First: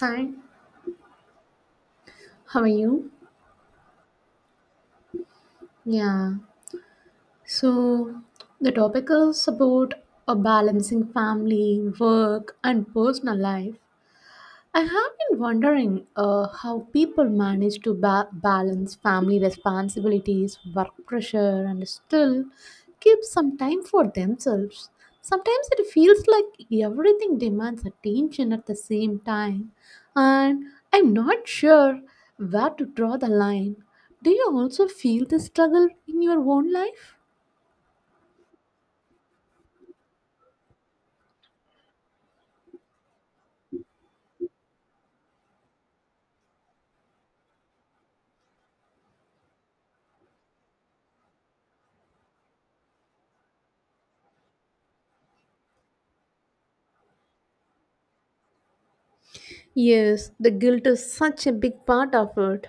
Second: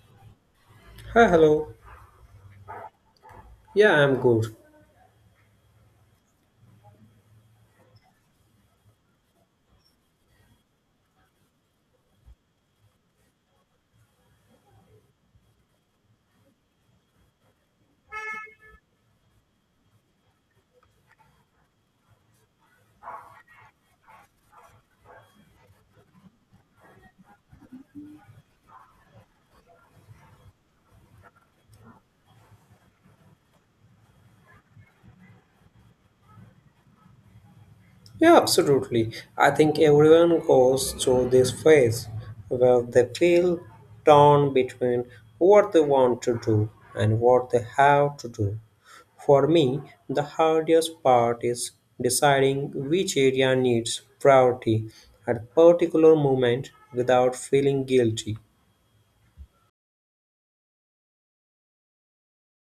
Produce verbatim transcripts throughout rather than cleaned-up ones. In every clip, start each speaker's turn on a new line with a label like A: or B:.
A: Hi,
B: Hi, hello.
A: how are you?
B: Yeah, I'm good.
A: Yeah, so the topic is about a balancing family, work, and personal life. I have been wondering uh, how people manage to ba- balance family responsibilities, work pressure, and still keep some time for themselves. Sometimes it feels like everything demands attention at the same time, and I'm not sure where to draw the line. Do you also feel this struggle in your own life?
B: Yeah, absolutely. I think everyone goes through this phase where they feel torn between what they want to do and what they have to do. For me, the hardest part is deciding which area needs priority at a particular moment without feeling guilty.
A: Yes, the guilt is such a big part of it.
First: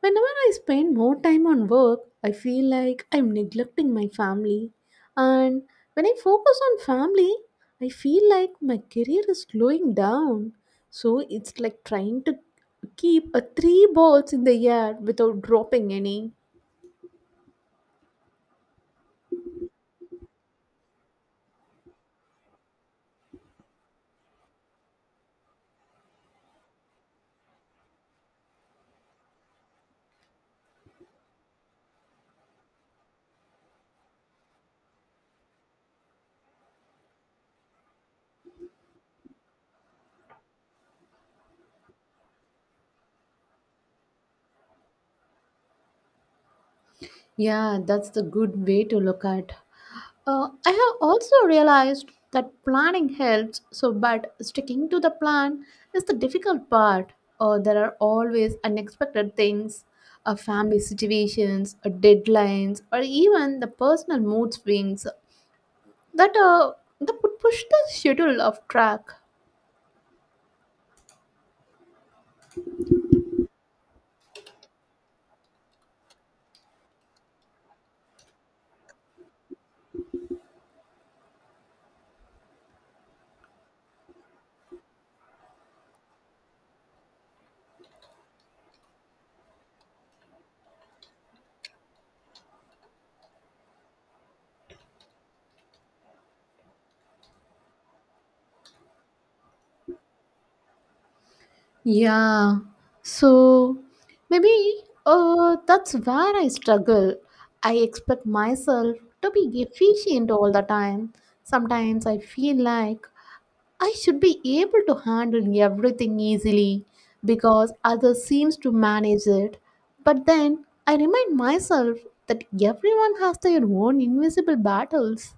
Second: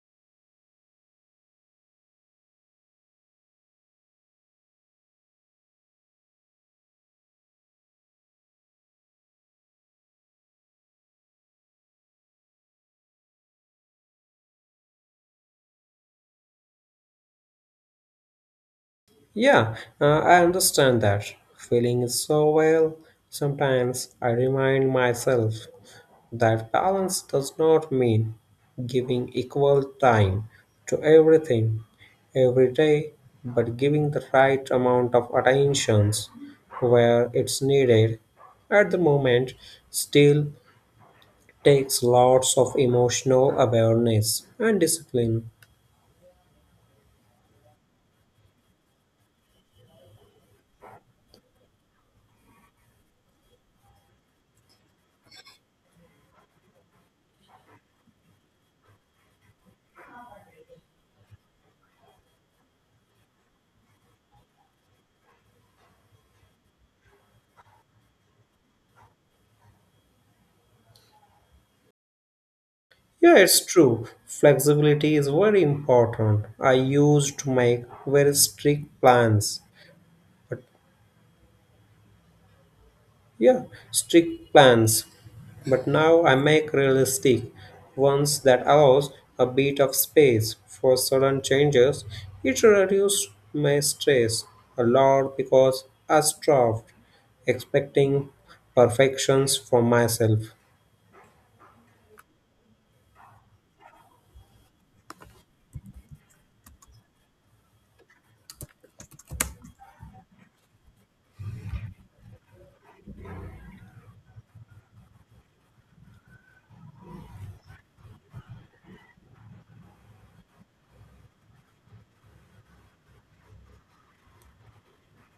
A: Whenever I spend more time on work, I feel like I'm neglecting my family. And when I focus on family, I feel like my career is slowing down. So it's like trying to keep a three balls in the air without dropping any.
B: Yeah, uh, I understand that feeling is so well. Sometimes I remind myself that balance does not mean giving equal time to everything every day, but giving the right amount of attentions where it's needed. At the moment, still takes lots of emotional awareness and discipline.
A: Yeah, that's the good way to look at. Uh, I have also realized that planning helps, so but sticking to the plan is the difficult part. Uh, there are always unexpected things, uh, family situations, uh, deadlines, or even the personal mood swings that uh, that would push the schedule off track.
B: Yeah, it's true. Flexibility is very important. I used to make very strict plans, but yeah, strict plans. But now I make realistic ones that allows a bit of space for sudden changes. It reduced my stress a lot because I stopped expecting perfections from myself.
A: Yeah. So maybe uh, that's where I struggle. I expect myself to be efficient all the time. Sometimes I feel like I should be able to handle everything easily because others seems to manage it. But then I remind myself that everyone has their own invisible battles.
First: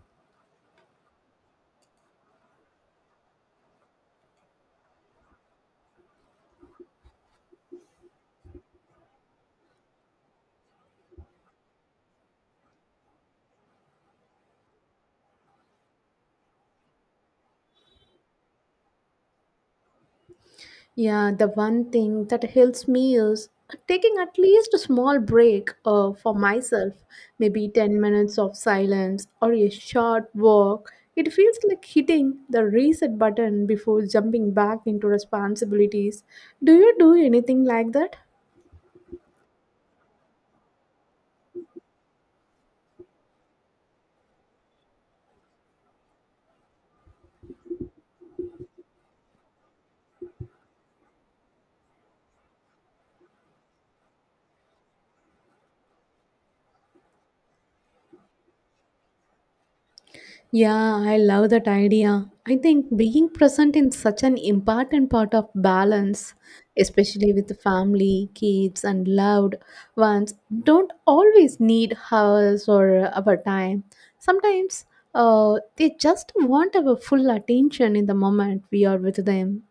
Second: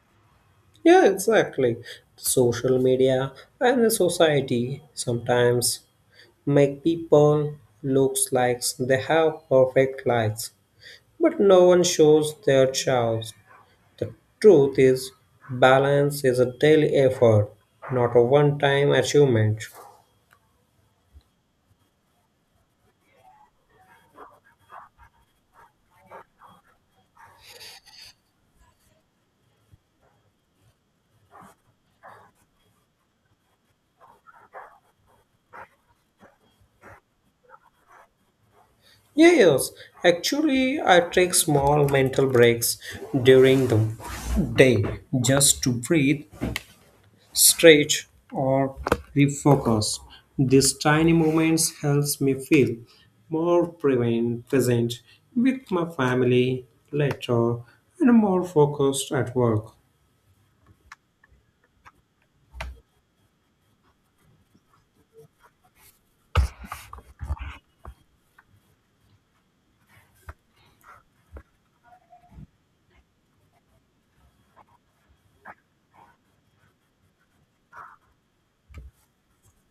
B: Yeah, exactly. Social media and the society sometimes make people looks like they have perfect lives, but no one shows their chows. The truth is, balance is a daily effort, not a one-time achievement.
A: Yeah, the one thing that helps me is taking at least a small break uh, for myself, maybe ten minutes of silence or a short walk. It feels like hitting the reset button before jumping back into responsibilities. Do you do anything like that?
B: Yes, actually, I take small mental breaks during the day just to breathe stretch or refocus. These tiny moments helps me feel more prevent- present with my family later and more focused at work.
A: Yeah, I love that idea. I think being present is such an important part of balance, especially with the family, kids, and loved ones. Don't always need hours or our time. Sometimes uh, they just want our full attention in the moment we are with them.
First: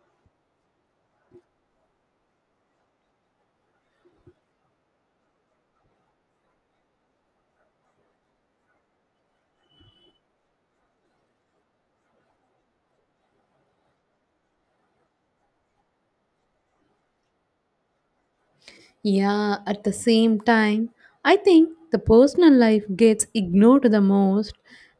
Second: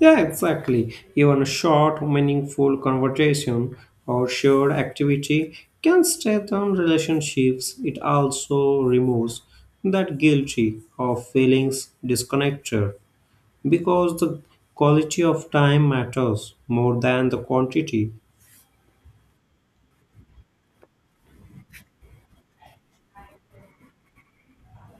B: Yeah, exactly. Even a short, meaningful conversation or shared activity can strengthen relationships. It also removes that guilty of feelings disconnected. Because the quality of time matters more than the quantity.
A: Yeah, at the same time, I think the personal life gets ignored the most.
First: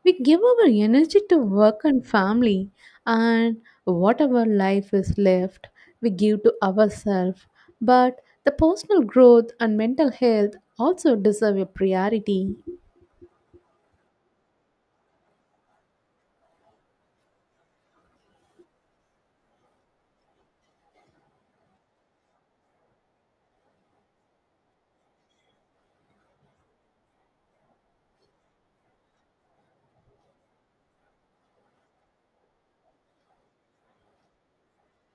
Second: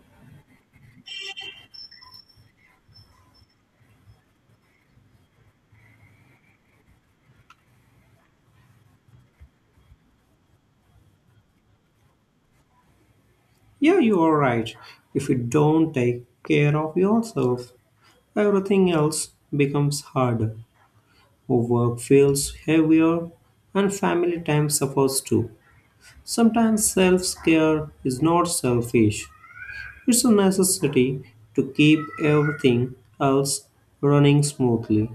A: We give our energy to work and family, and whatever life is left, we give to ourselves. But the personal growth and mental health also deserve a priority.
B: Yeah, you are right. If you don't take care of yourself, everything else becomes harder. Work feels heavier, and family time suffers too. Sometimes self care is not selfish, it's a necessity to keep everything else running smoothly.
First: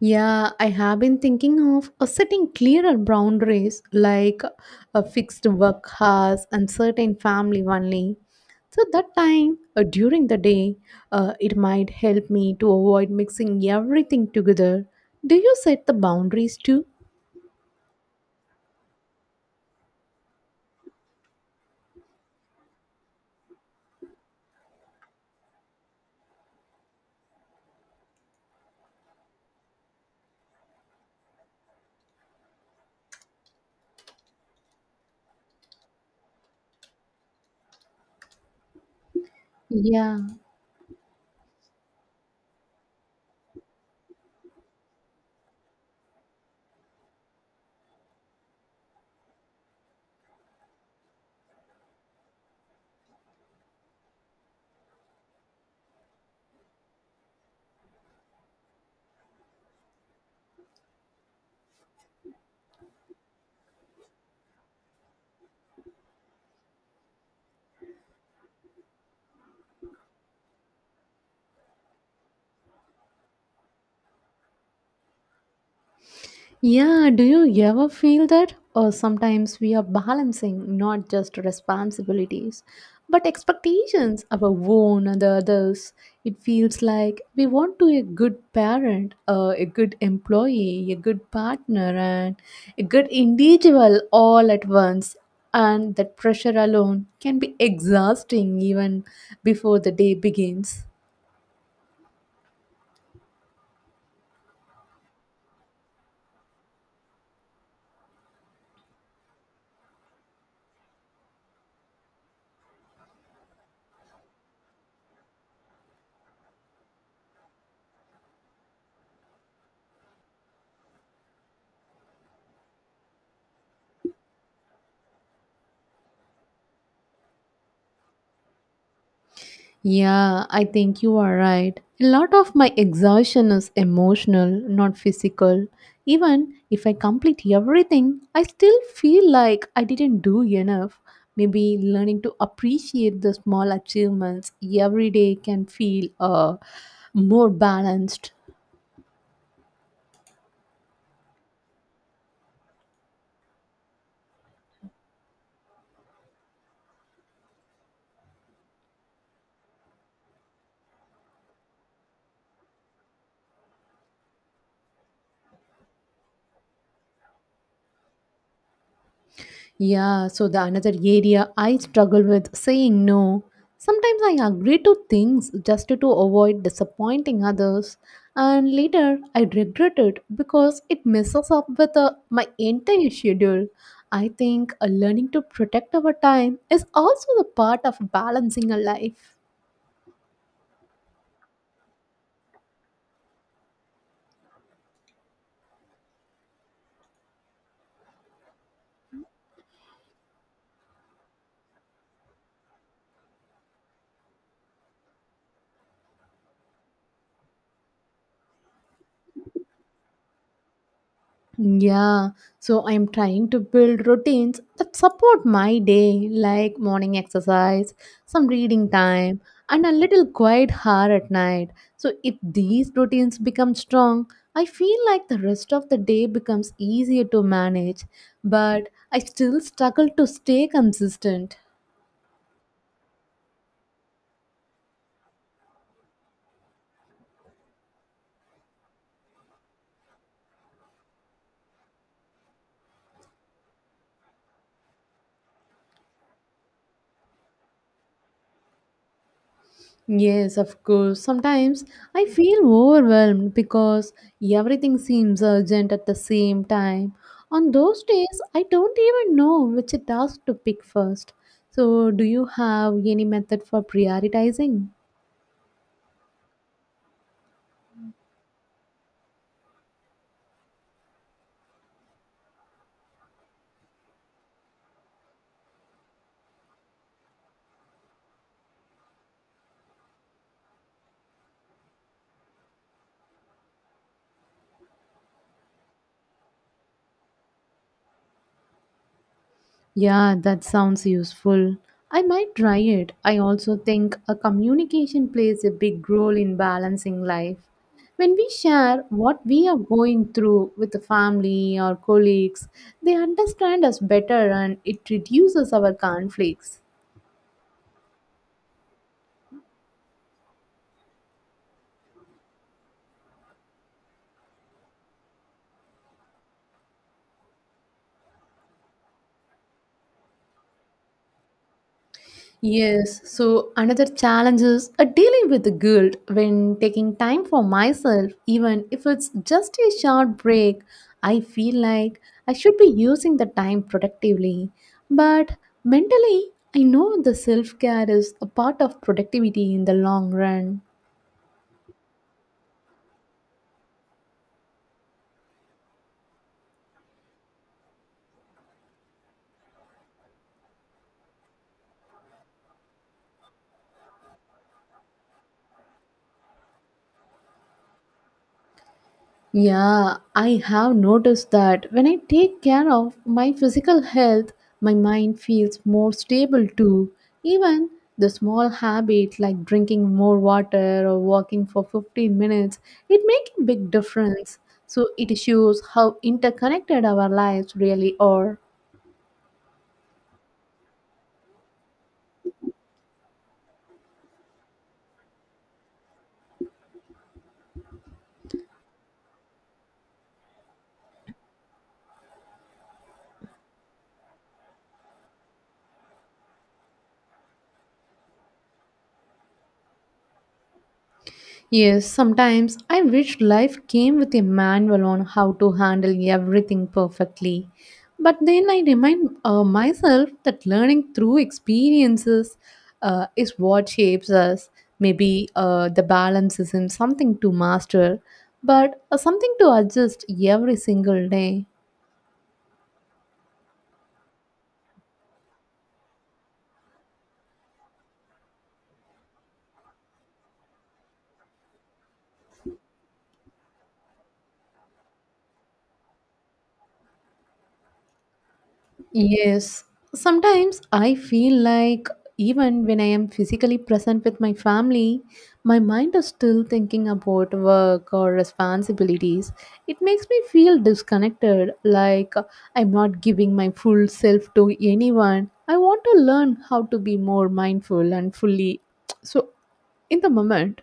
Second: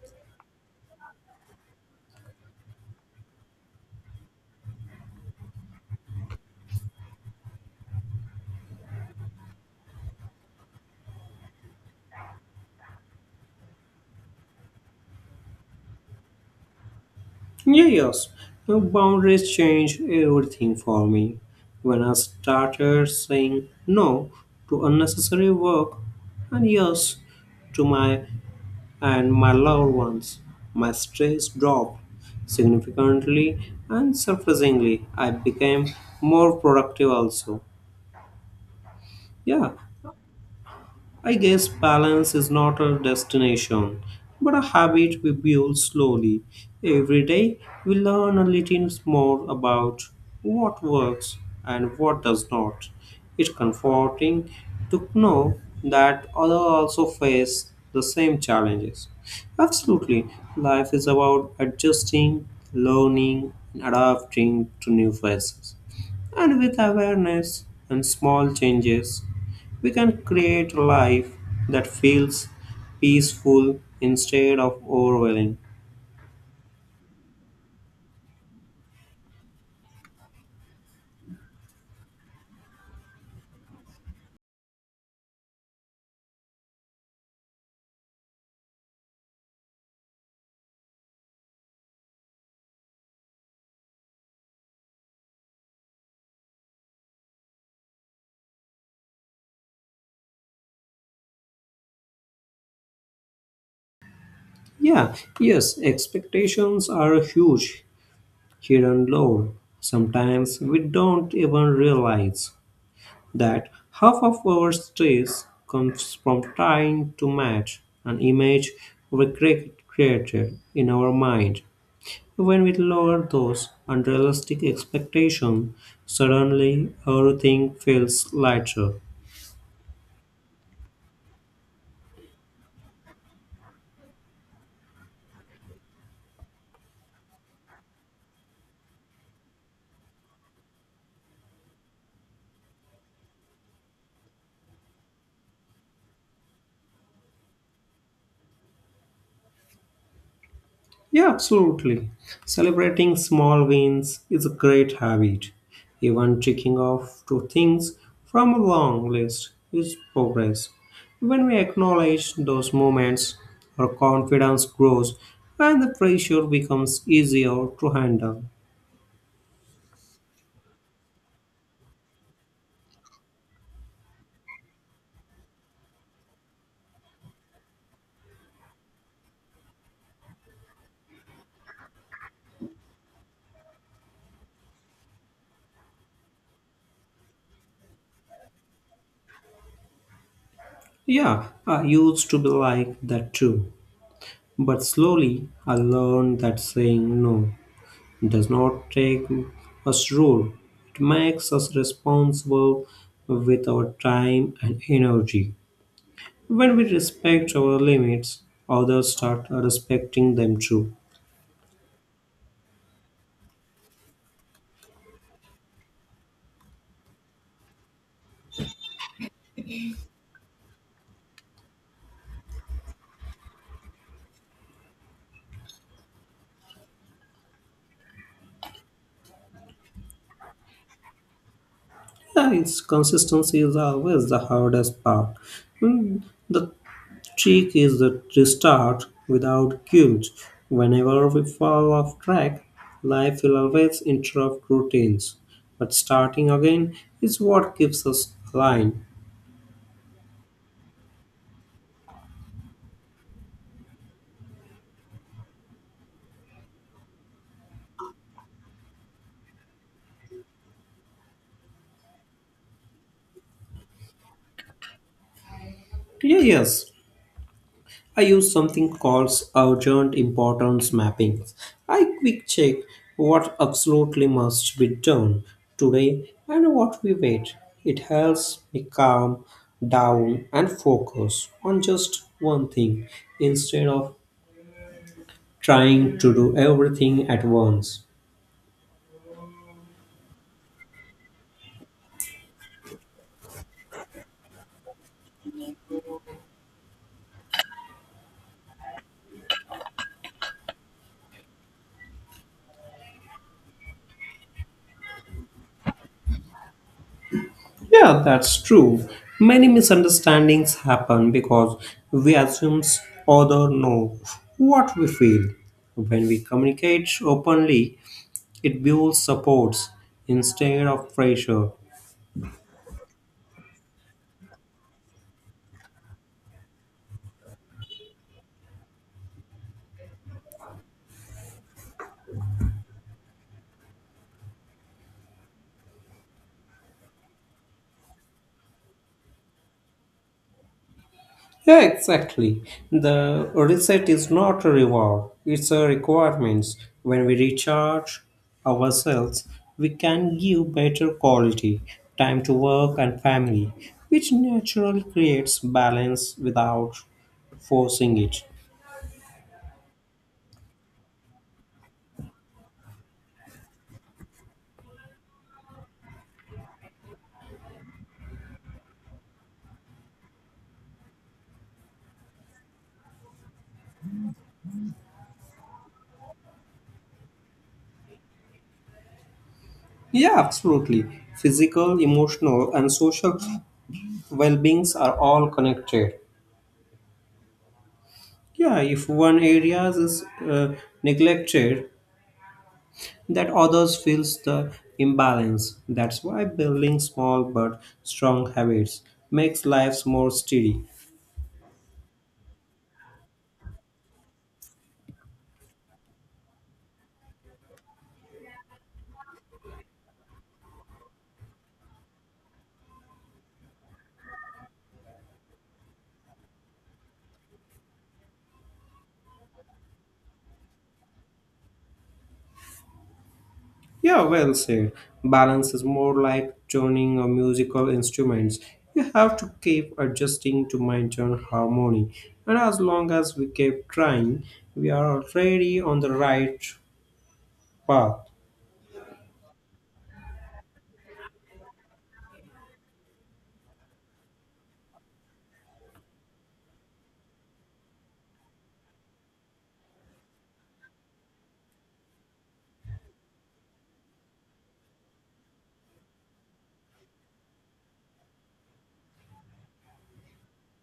A: Yeah, I have been thinking of uh, setting clearer boundaries like a fixed work hours and certain family only. So that time uh, during the day, uh, it might help me to avoid mixing everything together. Do you set the boundaries too?
B: Yeah, yes. Now, boundaries changed everything for me. When I started saying no to unnecessary work and yes to my and my loved ones, my stress dropped significantly and surprisingly I became more productive also. Yeah,
A: Yeah.
B: I guess balance is not a destination, but a habit we build slowly. Every day, we learn a little more about what works and what does not. It's comforting to know that others also face the same challenges. Absolutely, life is about adjusting, learning, and adapting to new phases. And with awareness and small changes, we can create a life that feels peaceful instead of overwhelming.
A: Yeah, do you ever feel that? Or sometimes we are balancing not just responsibilities, but expectations of our own and the others. It feels like we want to be a good parent, uh, a good employee, a good partner, and a good individual all at once. And that pressure alone can be exhausting even before the day begins.
B: Yeah, yes, expectations are a huge hidden load. Sometimes we don't even realize that half of our stress comes from trying to match an image we cre- created in our mind. When we lower those unrealistic expectations, suddenly everything feels lighter.
A: Yeah, I think you are right. A lot of my exhaustion is emotional, not physical. Even if I complete everything, I still feel like I didn't do enough. Maybe learning to appreciate the small achievements every day can feel uh, more balanced.
B: Yeah, absolutely. Celebrating small wins is a great habit. Even ticking off two things from a long list is progress. When we acknowledge those moments, our confidence grows and the pressure becomes easier to handle.
A: Yeah, so the another area I struggle with saying no. Sometimes I agree to things just to avoid disappointing others, and later I regret it because it messes up with uh, my entire schedule. I think uh, learning to protect our time is also the part of balancing a life.
B: Yeah, I used to be like that too. But slowly, I learned that saying no does not take us rule. It makes us responsible with our time and energy. When we respect our limits, others start respecting them too.
A: Yeah, so I'm trying to build routines that support my day, like morning exercise, some reading time, and a little quiet hour at night. So, if these routines become strong, I feel like the rest of the day becomes easier to manage, but I still struggle to stay consistent.
B: Yeah, it's consistency is always the hardest part. Hmm, the trick is that to start without guilt. Whenever we fall off track, life will always interrupt routines. But starting again is what keeps us aligned.
A: Yes, of course. Sometimes I feel overwhelmed because everything seems urgent at the same time. On those days, I don't even know which task to pick first. So, do you have any method for prioritizing?
B: Yeah, yes, I use something called urgent importance mapping. I quick check what absolutely must be done today and what we wait. It helps me calm down and focus on just one thing instead of trying to do everything at once.
A: Yeah, that sounds useful. I might try it. I also think a communication plays a big role in balancing life. When we share what we are going through with the family or colleagues, they understand us better and it reduces our conflicts.
B: Yeah, that's true. Many misunderstandings happen because we assume others know what we feel. When we communicate openly, it builds supports instead of pressure.
A: Yes, so another challenge is uh, dealing with the guilt when taking time for myself, even if it's just a short break. I feel like I should be using the time productively, but mentally, I know the self care is a part of productivity in the long run.
B: Yeah, exactly. The reset is not a reward, it's a requirement. When we recharge ourselves, we can give better quality time to work and family, which naturally creates balance without forcing it.
A: Yeah, I have noticed that when I take care of my physical health, my mind feels more stable too. Even the small habit like drinking more water or walking for fifteen minutes, it makes a big difference. So it shows how interconnected our lives really are.
B: Yeah, absolutely. Physical, emotional, and social well beings are all connected. Yeah, if one area is uh, neglected, that others feels the imbalance. That's why building small but strong habits makes lives more steady.
A: Yes, sometimes I wish life came with a manual on how to handle everything perfectly. But then I remind uh, myself that learning through experiences uh, is what shapes us. Maybe uh, the balance isn't something to master, but uh, something to adjust every single day.
B: Yeah, well said. Balance is more like tuning a musical instruments. You have to keep adjusting to maintain harmony. And as long as we keep trying, we are already on the right path.
A: Yes, sometimes I feel like even when I am physically present with my family, my mind is still thinking about work or responsibilities. It makes me feel disconnected, like I'm not giving my full self to anyone. I want to learn how to be more mindful and fully so in the moment.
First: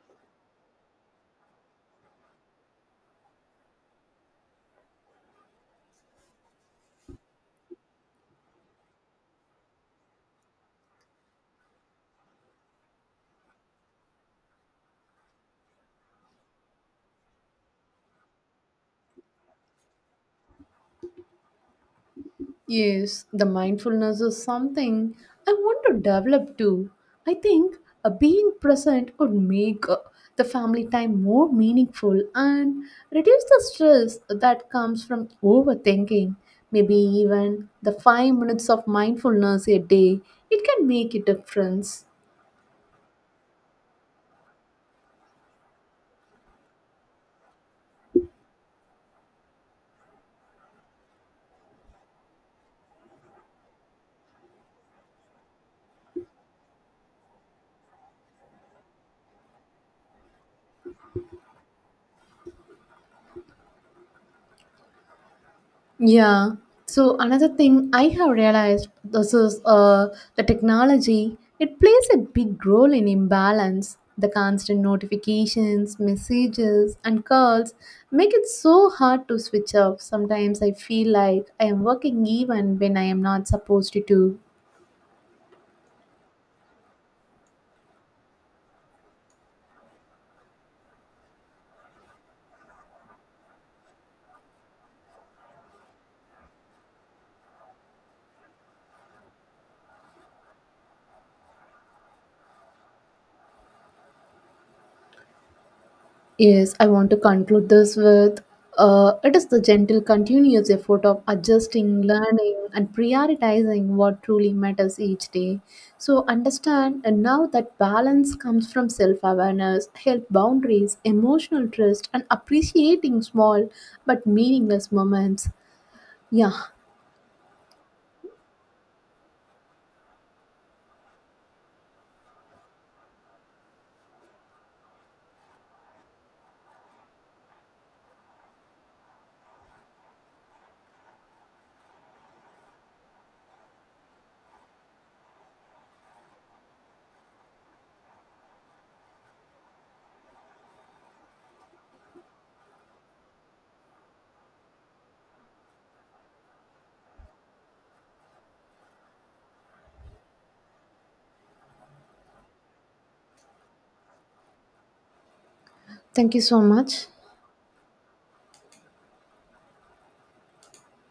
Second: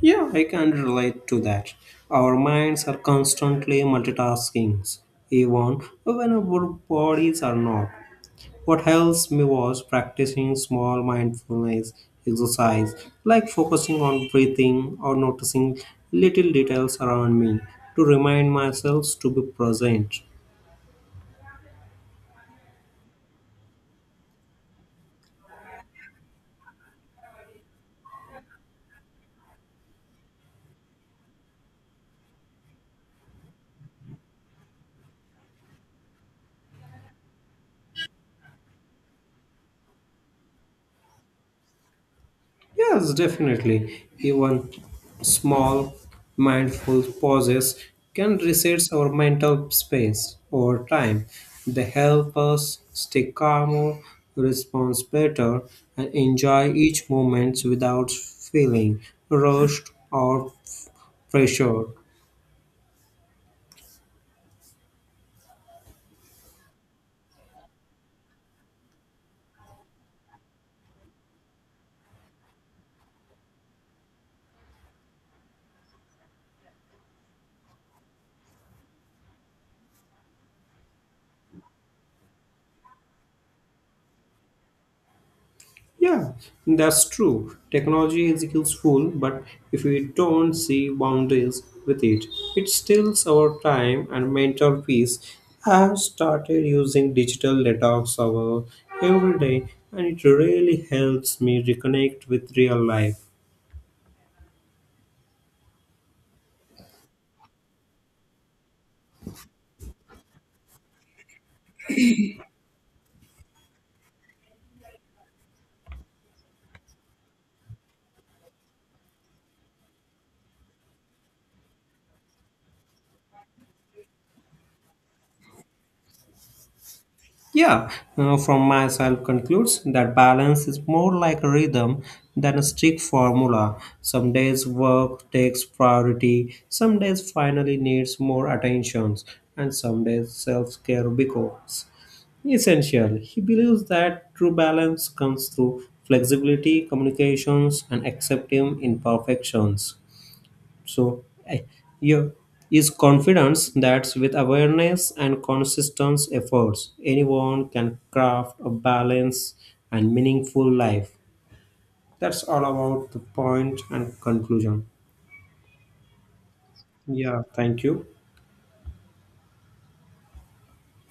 B: Yeah, I can relate to that. Our minds are constantly multitasking, even when our bodies are not. What helps me was practicing small mindfulness exercise, like focusing on breathing or noticing little details around me to remind myself to be present.
A: Yes, the mindfulness is something I want to develop too. I think uh, being present would make uh, the family time more meaningful and reduce the stress that comes from overthinking. Maybe even the five minutes of mindfulness a day, it can make a difference.
B: Yes, definitely. Even small mindful pauses can reset our mental space over time. They help us stay calmer, respond better, and enjoy each moment without feeling rushed or pressured.
A: Yeah. So another thing I have realized this is uh, the technology. It plays a big role in imbalance. The constant notifications, messages, and calls make it so hard to switch off. Sometimes I feel like I am working even when I am not supposed to.
B: Yeah, that's true. Technology is useful, but if we don't see boundaries with it, it steals our time and mental peace. I have started using digital detox hour every day, and it really helps me reconnect with real life.
A: Yes, I want to conclude this with uh, it is the gentle, continuous effort of adjusting, learning, and prioritizing what truly matters each day. So, understand and now that balance comes from self awareness, health boundaries, emotional trust, and appreciating small but meaningless moments. Yeah,
B: Yeah, uh, from myself concludes that balance is more like a rhythm than a strict formula. Some days work takes priority, some days finally needs more attentions, and some days self-care becomes essential. He believes that true balance comes through flexibility, communications, and accepting imperfections. So I- you is confidence that with awareness and consistent efforts, anyone can craft a balanced and meaningful life. That's all about the point and conclusion.
A: thank you so much.
B: Yeah, thank you.